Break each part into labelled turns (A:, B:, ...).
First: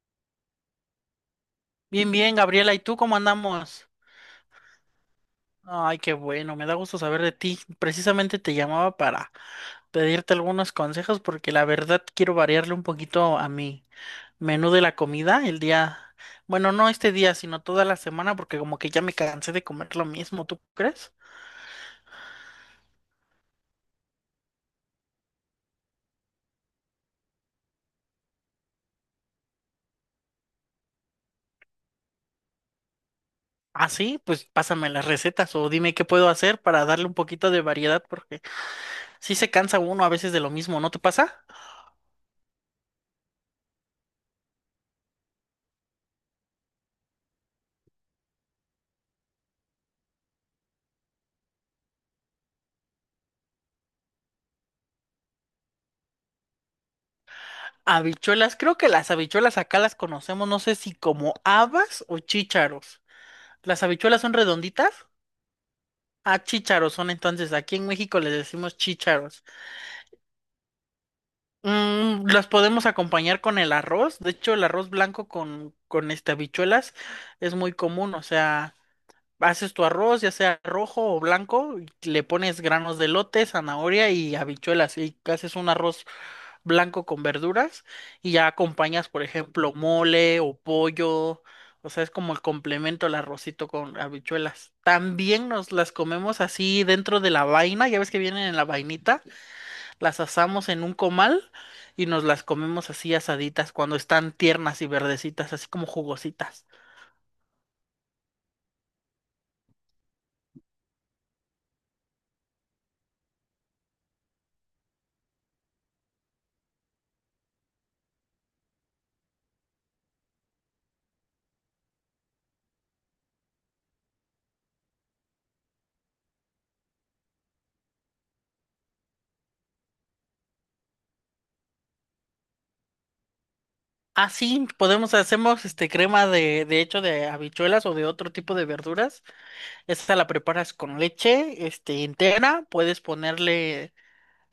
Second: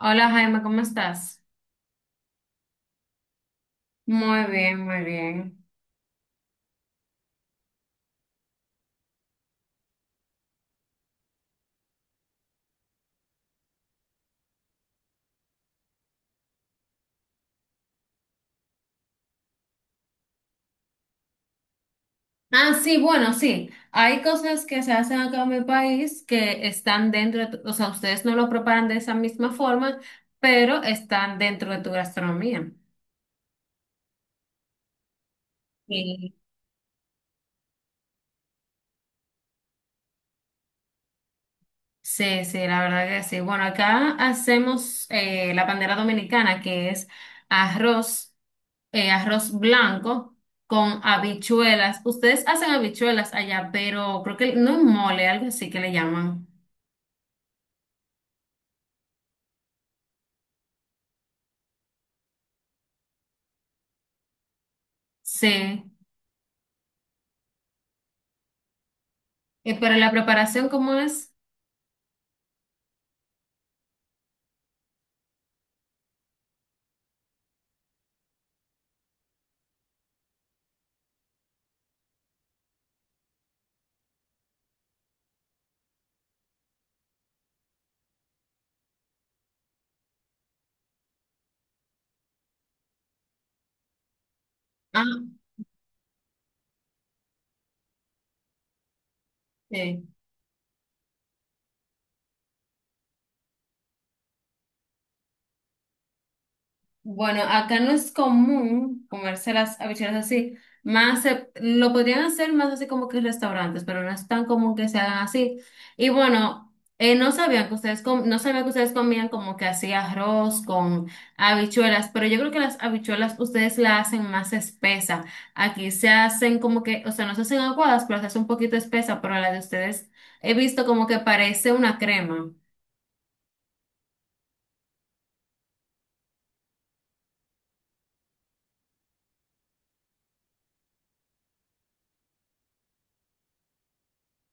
A: Hola Jaime, ¿cómo estás?
B: Bien, bien, Gabriela, ¿y tú cómo andamos?
A: Muy bien, muy bien.
B: Ay, qué bueno, me da gusto saber de ti. Precisamente te llamaba para pedirte algunos consejos porque la verdad quiero variarle un poquito a mi menú de la comida el día, bueno, no este día, sino toda la semana porque como que ya me cansé de comer lo mismo, ¿tú crees?
A: Ah, sí, bueno, sí. Hay cosas que se hacen acá en mi país que están dentro de o sea, ustedes no lo preparan de esa misma forma, pero están dentro de tu gastronomía.
B: Ah, sí, pues pásame las recetas o dime qué puedo
A: Sí.
B: hacer para darle un poquito de variedad porque sí se cansa uno a veces de lo mismo, ¿no te pasa?
A: Sí, sí, la verdad que sí. Bueno, acá hacemos la bandera dominicana, que es arroz, arroz blanco con habichuelas. Ustedes hacen habichuelas allá, pero creo que no es mole, algo así que le llaman.
B: Habichuelas, creo que las habichuelas acá las conocemos, no sé si como habas o chícharos. ¿Las habichuelas son redonditas?
A: Sí.
B: Ah, chícharos son entonces, aquí en México les decimos chícharos.
A: Pero la preparación, ¿cómo es?
B: Las podemos acompañar con el arroz, de hecho el arroz blanco con este habichuelas es muy común, o sea, haces tu arroz, ya sea rojo o blanco, y le pones granos de lote zanahoria y habichuelas y haces un arroz blanco con verduras y ya acompañas, por ejemplo, mole o pollo. O sea, es como el complemento al arrocito con habichuelas.
A: Ah,
B: También nos las comemos así dentro de la vaina, ya ves que vienen en la vainita,
A: sí.
B: las asamos en un comal y nos las comemos así asaditas cuando están tiernas y verdecitas, así como jugositas.
A: Bueno, acá no es común comerse las habichuelas así. Lo podrían hacer más así como que en restaurantes, pero no es tan común que se hagan así. Y bueno, no sabían que ustedes com- no sabía que ustedes comían como que así arroz con habichuelas, pero yo creo que las habichuelas ustedes la hacen más espesa. Aquí se hacen como que, o sea, no se hacen aguadas, pero se hace un poquito espesa, pero la de ustedes he visto como que parece una crema.
B: Así podemos hacemos este crema de hecho de habichuelas o de otro tipo de verduras. Esta la preparas con leche, este entera, puedes ponerle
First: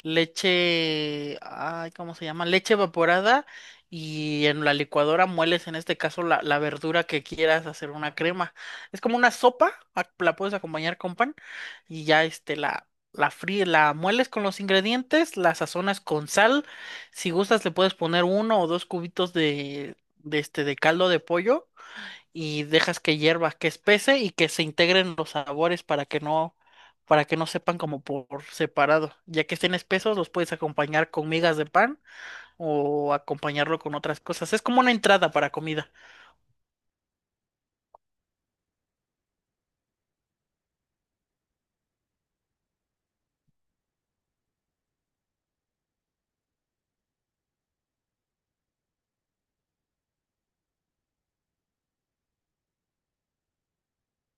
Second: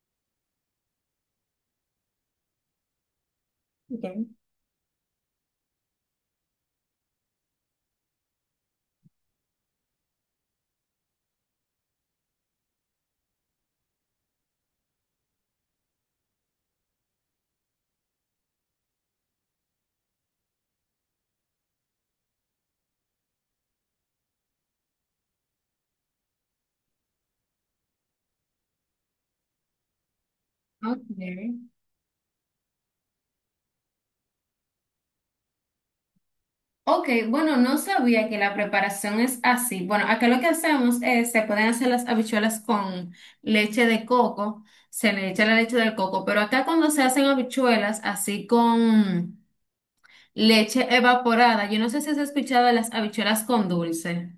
B: leche, ay, ¿cómo se llama? Leche evaporada y en la licuadora mueles en este caso la verdura que quieras hacer una crema. Es como una sopa, la puedes acompañar con pan y ya la fríes, la mueles con los ingredientes, la sazonas con sal. Si gustas le puedes poner uno o dos cubitos de caldo de pollo y dejas que hierva, que espese y que se integren los sabores para que no sepan como por separado. Ya que estén espesos, los puedes
A: Ok.
B: acompañar con migas de pan o acompañarlo con otras cosas. Es como una entrada para comida.
A: Ok, bueno, no sabía que la preparación es así. Bueno, acá lo que hacemos es, se pueden hacer las habichuelas con leche de coco, se le echa la leche del coco, pero acá cuando se hacen habichuelas así con leche evaporada, yo no sé si has escuchado de las habichuelas con dulce.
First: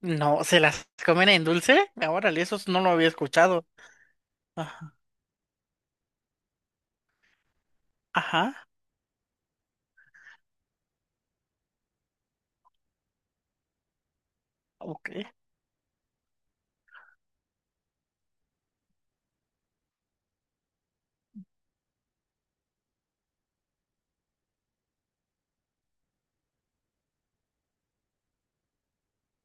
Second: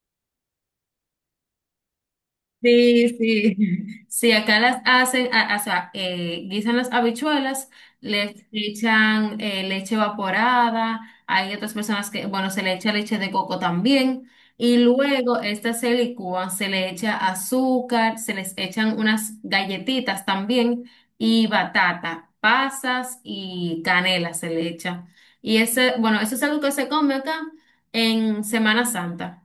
B: No, ¿se las comen en dulce? Órale, eso no lo
A: Sí,
B: había
A: sí,
B: escuchado.
A: sí, acá las
B: Ajá,
A: hacen, o sea, guisan las habichuelas, les
B: ajá,
A: echan leche evaporada, hay otras personas que, bueno, se le echa leche de coco también, y
B: ok.
A: luego estas se licúan, se le echa azúcar, se les echan unas galletitas también, y batata, pasas y canela se le echa. Y ese, bueno, eso es algo que se come acá en Semana Santa.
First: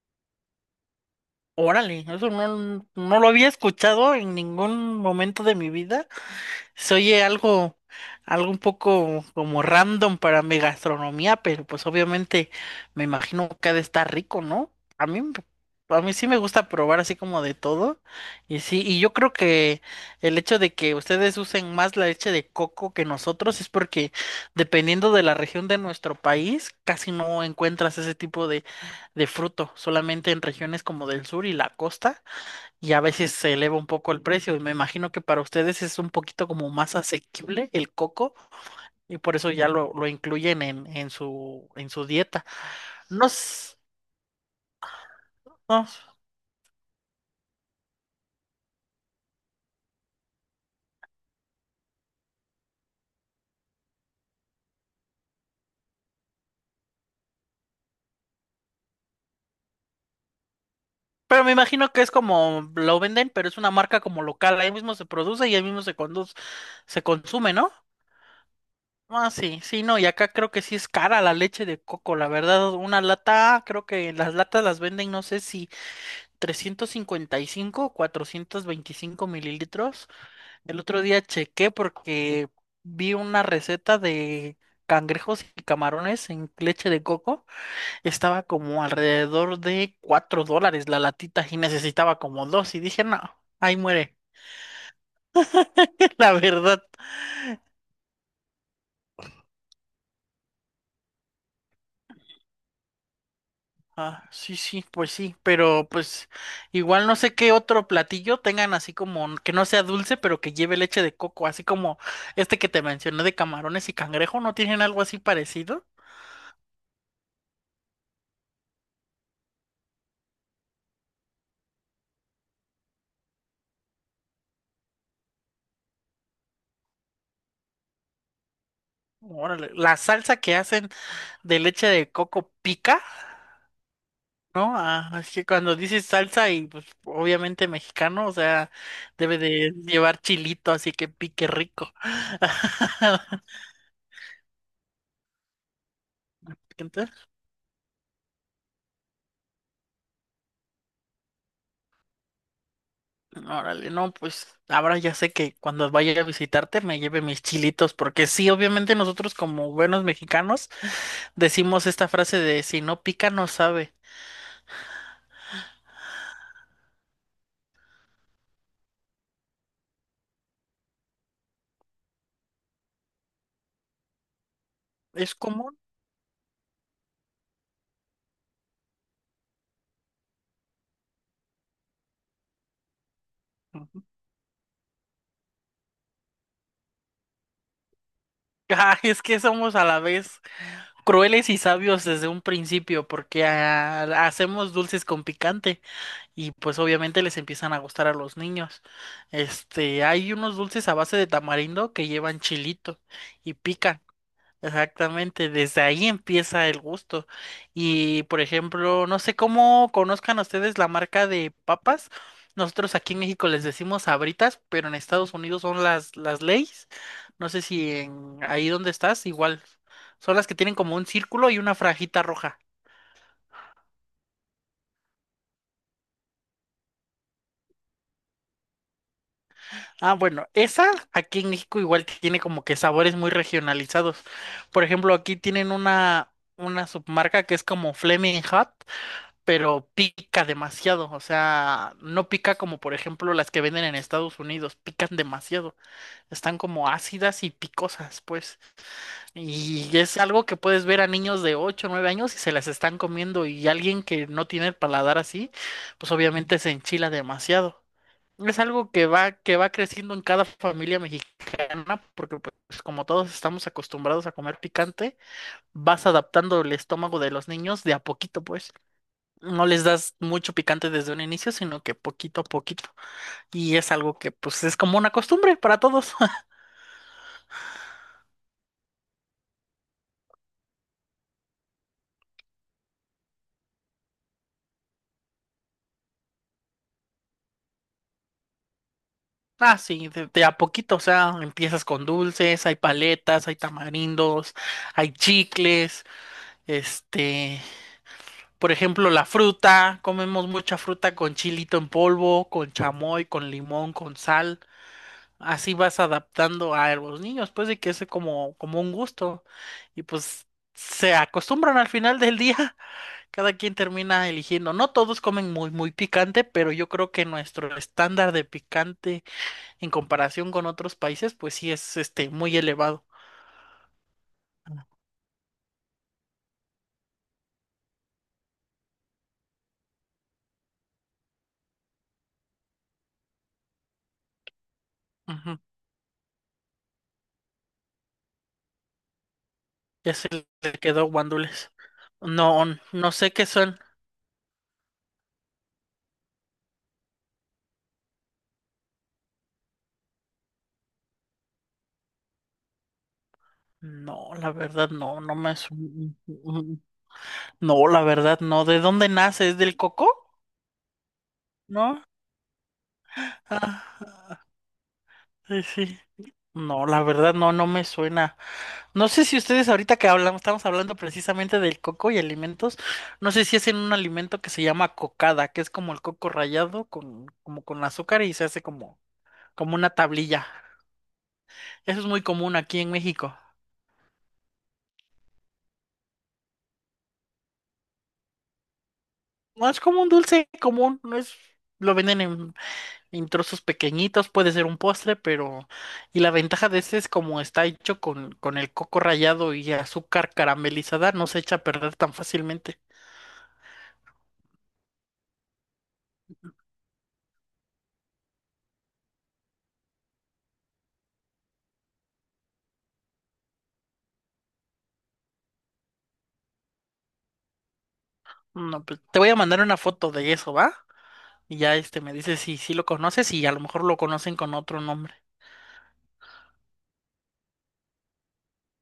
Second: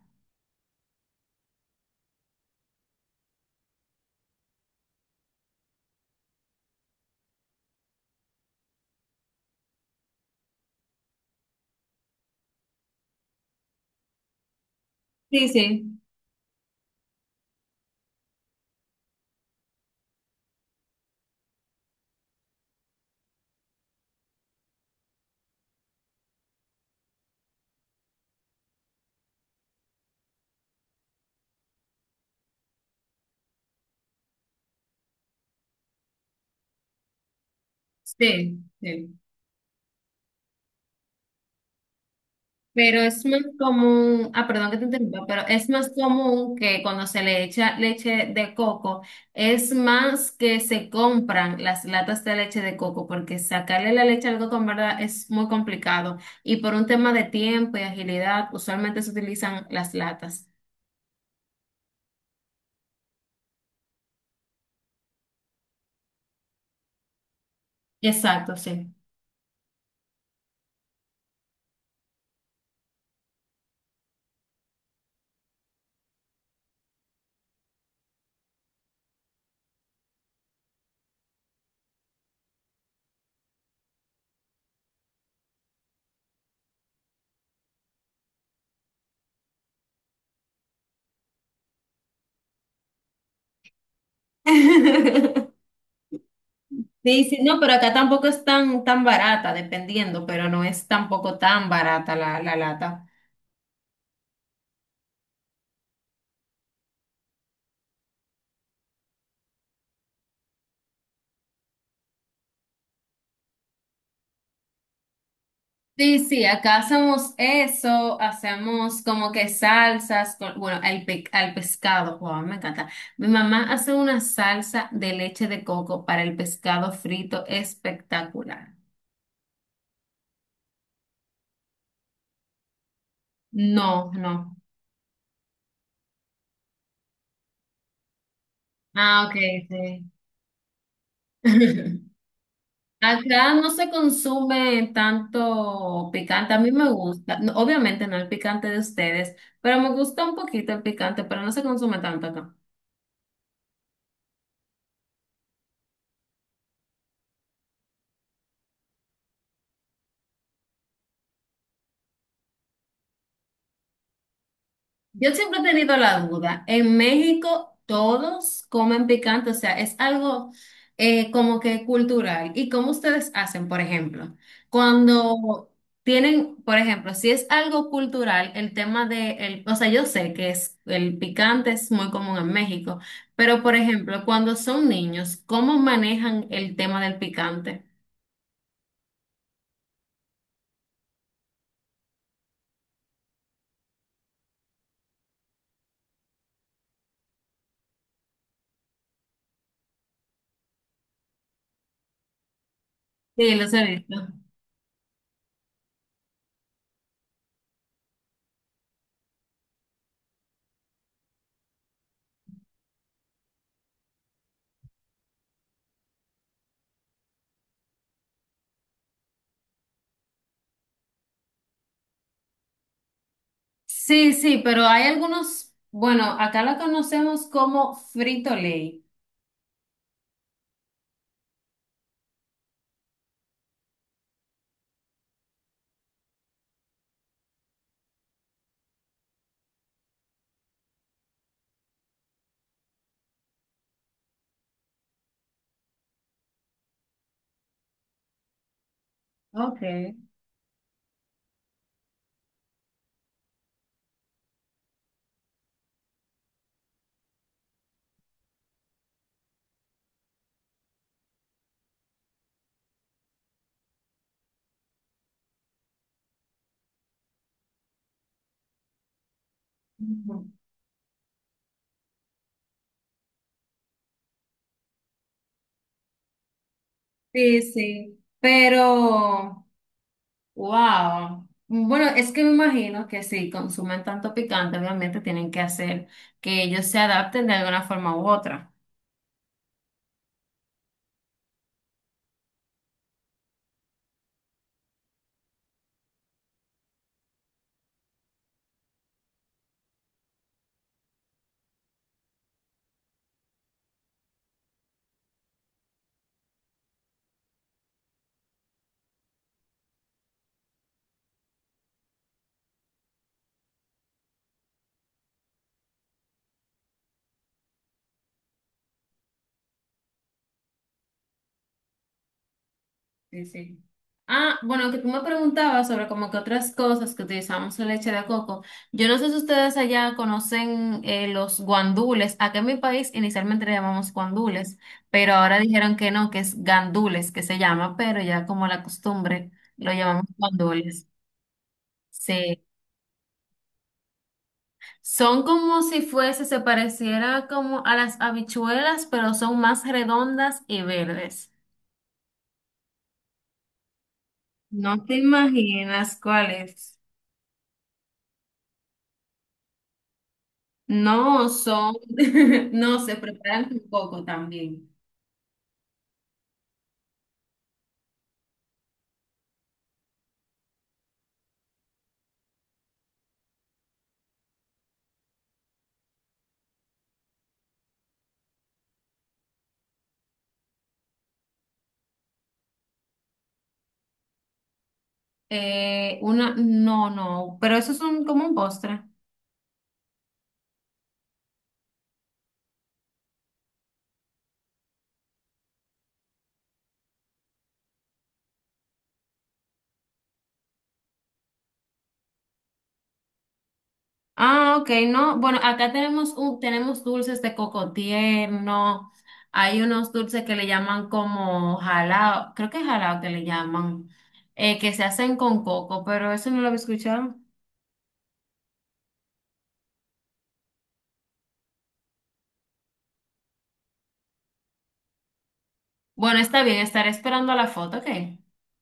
B: Órale, eso no, no lo había escuchado en ningún momento de mi vida. Se oye algo un poco como random para mi gastronomía, pero pues obviamente me imagino que ha de estar rico, ¿no? A mí, me-
A: Sí, sí.
B: a mí sí me gusta probar así como de todo. Y sí, y yo creo que el hecho de que ustedes usen más la leche de coco que nosotros es porque dependiendo de la región de nuestro país, casi no encuentras ese tipo de fruto, solamente en regiones como del sur y la costa y a veces se eleva un poco el precio. Y me imagino que para ustedes es un poquito como más asequible el coco
A: Sí,
B: y
A: sí.
B: por eso ya lo incluyen en su dieta.
A: Pero es
B: No,
A: más
B: s-
A: común, ah, perdón que te interrumpa, pero es
B: no,
A: más común que cuando se le echa leche de coco, es más que se compran las latas de leche de coco, porque sacarle la leche al coco en verdad es muy complicado. Y por un tema de tiempo y agilidad, usualmente se utilizan las latas.
B: pero me imagino que es como lo venden, pero es una marca como local. Ahí mismo se produce y ahí mismo se conduce, se consume, ¿no?
A: Exacto, sí.
B: Ah, sí, sí, no, y acá creo que sí es cara la leche de coco, la verdad, una lata, creo que las latas las venden, no sé si 355 o 425 mililitros. El otro día chequé porque vi una receta de cangrejos y camarones en leche de coco. Estaba como alrededor de $4 la latita y necesitaba como dos. Y dije, no, ahí muere. La verdad.
A: Sí, sí, no, pero acá tampoco es tan, tan barata, dependiendo, pero no es tampoco tan barata la lata.
B: Ah, sí, sí, pues sí. Pero pues igual no sé qué otro platillo tengan así como que no sea dulce, pero que lleve leche de coco. Así como este que te mencioné de camarones y cangrejo. ¿No tienen algo así parecido?
A: Sí, sí, acá hacemos eso, hacemos como que salsas, bueno, al pescado, wow, me encanta. Mi mamá hace una salsa de leche de coco para el pescado frito espectacular.
B: Órale, la salsa que hacen de leche de coco pica,
A: No, no.
B: ¿no? Ah, es que cuando dices salsa y pues obviamente mexicano, o sea,
A: Ah, ok,
B: debe de
A: sí.
B: llevar chilito, así que pique rico.
A: Acá no se consume tanto picante, a mí me
B: Entonces,
A: gusta, no, obviamente no el picante de ustedes, pero me gusta un poquito el picante, pero no se consume tanto.
B: órale, no, pues ahora ya sé que cuando vaya a visitarte me lleve mis chilitos, porque sí, obviamente nosotros como buenos mexicanos decimos esta frase de si no pica no sabe.
A: Yo siempre he tenido la duda. En México todos comen picante, o sea, es algo como que cultural. ¿Y cómo ustedes hacen, por ejemplo?
B: Es
A: Cuando
B: común.
A: tienen, por ejemplo, si es algo cultural, el tema de, el, o sea, yo sé que es, el picante es muy común en México, pero por
B: Ujú.
A: ejemplo, cuando son niños, ¿cómo manejan el tema del picante?
B: Ay, es que somos a la vez crueles y sabios desde un principio, porque hacemos dulces con picante y pues obviamente les empiezan a gustar a los niños. Hay unos dulces a base de tamarindo que llevan chilito y
A: Sí, los he
B: pican.
A: visto.
B: Exactamente, desde ahí empieza el gusto. Y por ejemplo, no sé cómo conozcan ustedes la marca de papas. Nosotros aquí en México les decimos Sabritas, pero en Estados Unidos son las Lay's. No sé si en ahí donde estás, igual. Son las que tienen como un círculo y una franjita roja.
A: Sí, sí, pero hay algunos, bueno, acá la conocemos como frito ley.
B: Ah, bueno, esa aquí en México igual tiene como que sabores muy regionalizados. Por ejemplo, aquí tienen una submarca que es como Flaming Hot pero pica demasiado, o sea, no pica como por ejemplo las que venden en Estados Unidos, pican demasiado, están como ácidas y picosas, pues, y
A: Okay.
B: es algo que puedes ver a niños de 8, o 9 años y se las están comiendo y alguien que no tiene el paladar así, pues obviamente se enchila demasiado. Es algo que va creciendo en cada familia mexicana, porque pues como todos estamos acostumbrados a comer picante, vas adaptando el estómago de los niños de a poquito, pues no les das
A: Ujú.
B: mucho picante desde un inicio, sino que poquito a poquito. Y es algo que pues es como una costumbre para todos.
A: Sí, sí, pero, wow. Bueno, es que me imagino que si consumen tanto picante, obviamente tienen que hacer que ellos se adapten de alguna forma u otra.
B: Ah, sí, de a poquito, o sea, empiezas con dulces, hay paletas, hay tamarindos, hay chicles, este, por ejemplo, la fruta, comemos mucha fruta con chilito en polvo, con chamoy, con limón, con sal. Así vas adaptando a los niños, pues de que es como un gusto. Y pues se acostumbran al final del día. Cada quien termina eligiendo. No todos comen muy, muy picante, pero yo creo que nuestro estándar de picante en comparación con otros países, pues sí es este muy elevado.
A: Sí, sí. Ah, bueno, que tú me preguntabas sobre como que otras cosas que utilizamos la leche de coco. Yo no sé si ustedes allá conocen los guandules. Acá en mi país inicialmente le llamamos guandules, pero
B: Ujú.
A: ahora dijeron que no, que es gandules que se llama, pero ya como la costumbre lo
B: Ya
A: llamamos
B: se le quedó
A: guandules.
B: guándules.
A: Sí,
B: No, no sé qué son.
A: son como si fuese, se pareciera como a las habichuelas, pero son más redondas y verdes.
B: No, la verdad
A: No te
B: no.
A: imaginas cuál es.
B: No, la verdad no. ¿De dónde nace? ¿Es del coco?
A: No son,
B: ¿No?
A: no, se preparan con
B: Ah,
A: coco también.
B: sí, sí. No, la verdad no, no me suena. No sé si ustedes ahorita que hablamos, estamos hablando precisamente del coco y alimentos, no sé si hacen un alimento que se llama cocada, que es como el coco rallado como con azúcar y se hace como una tablilla. Eso es muy común aquí en México.
A: Una, no, no, pero eso es un, como un postre.
B: No es como un dulce común, no es, lo venden en trozos pequeñitos, puede ser un postre, pero, y la ventaja de este es como está hecho con el coco rallado y azúcar caramelizada, no se echa a perder tan fácilmente.
A: Ah, ok, no. Bueno, acá tenemos un, tenemos dulces de coco tierno. Hay unos dulces que le llaman como jalao, creo que es jalao que le llaman, que se hacen con coco, pero eso no lo había escuchado.
B: No, pues, te voy a mandar una foto de eso, ¿va? Y ya me dice si sí lo conoces y a lo mejor lo conocen con otro nombre.
A: Bueno, está bien, estaré esperando la foto, ok.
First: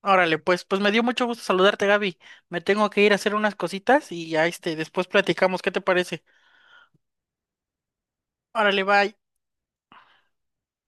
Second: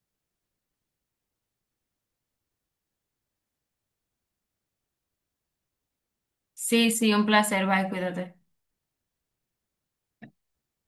B: Órale, pues me dio mucho gusto saludarte, Gaby. Me tengo que ir a hacer unas cositas y ya después platicamos, ¿qué te parece?
A: Sí, sí, un placer, bye, cuídate.
B: Órale, bye.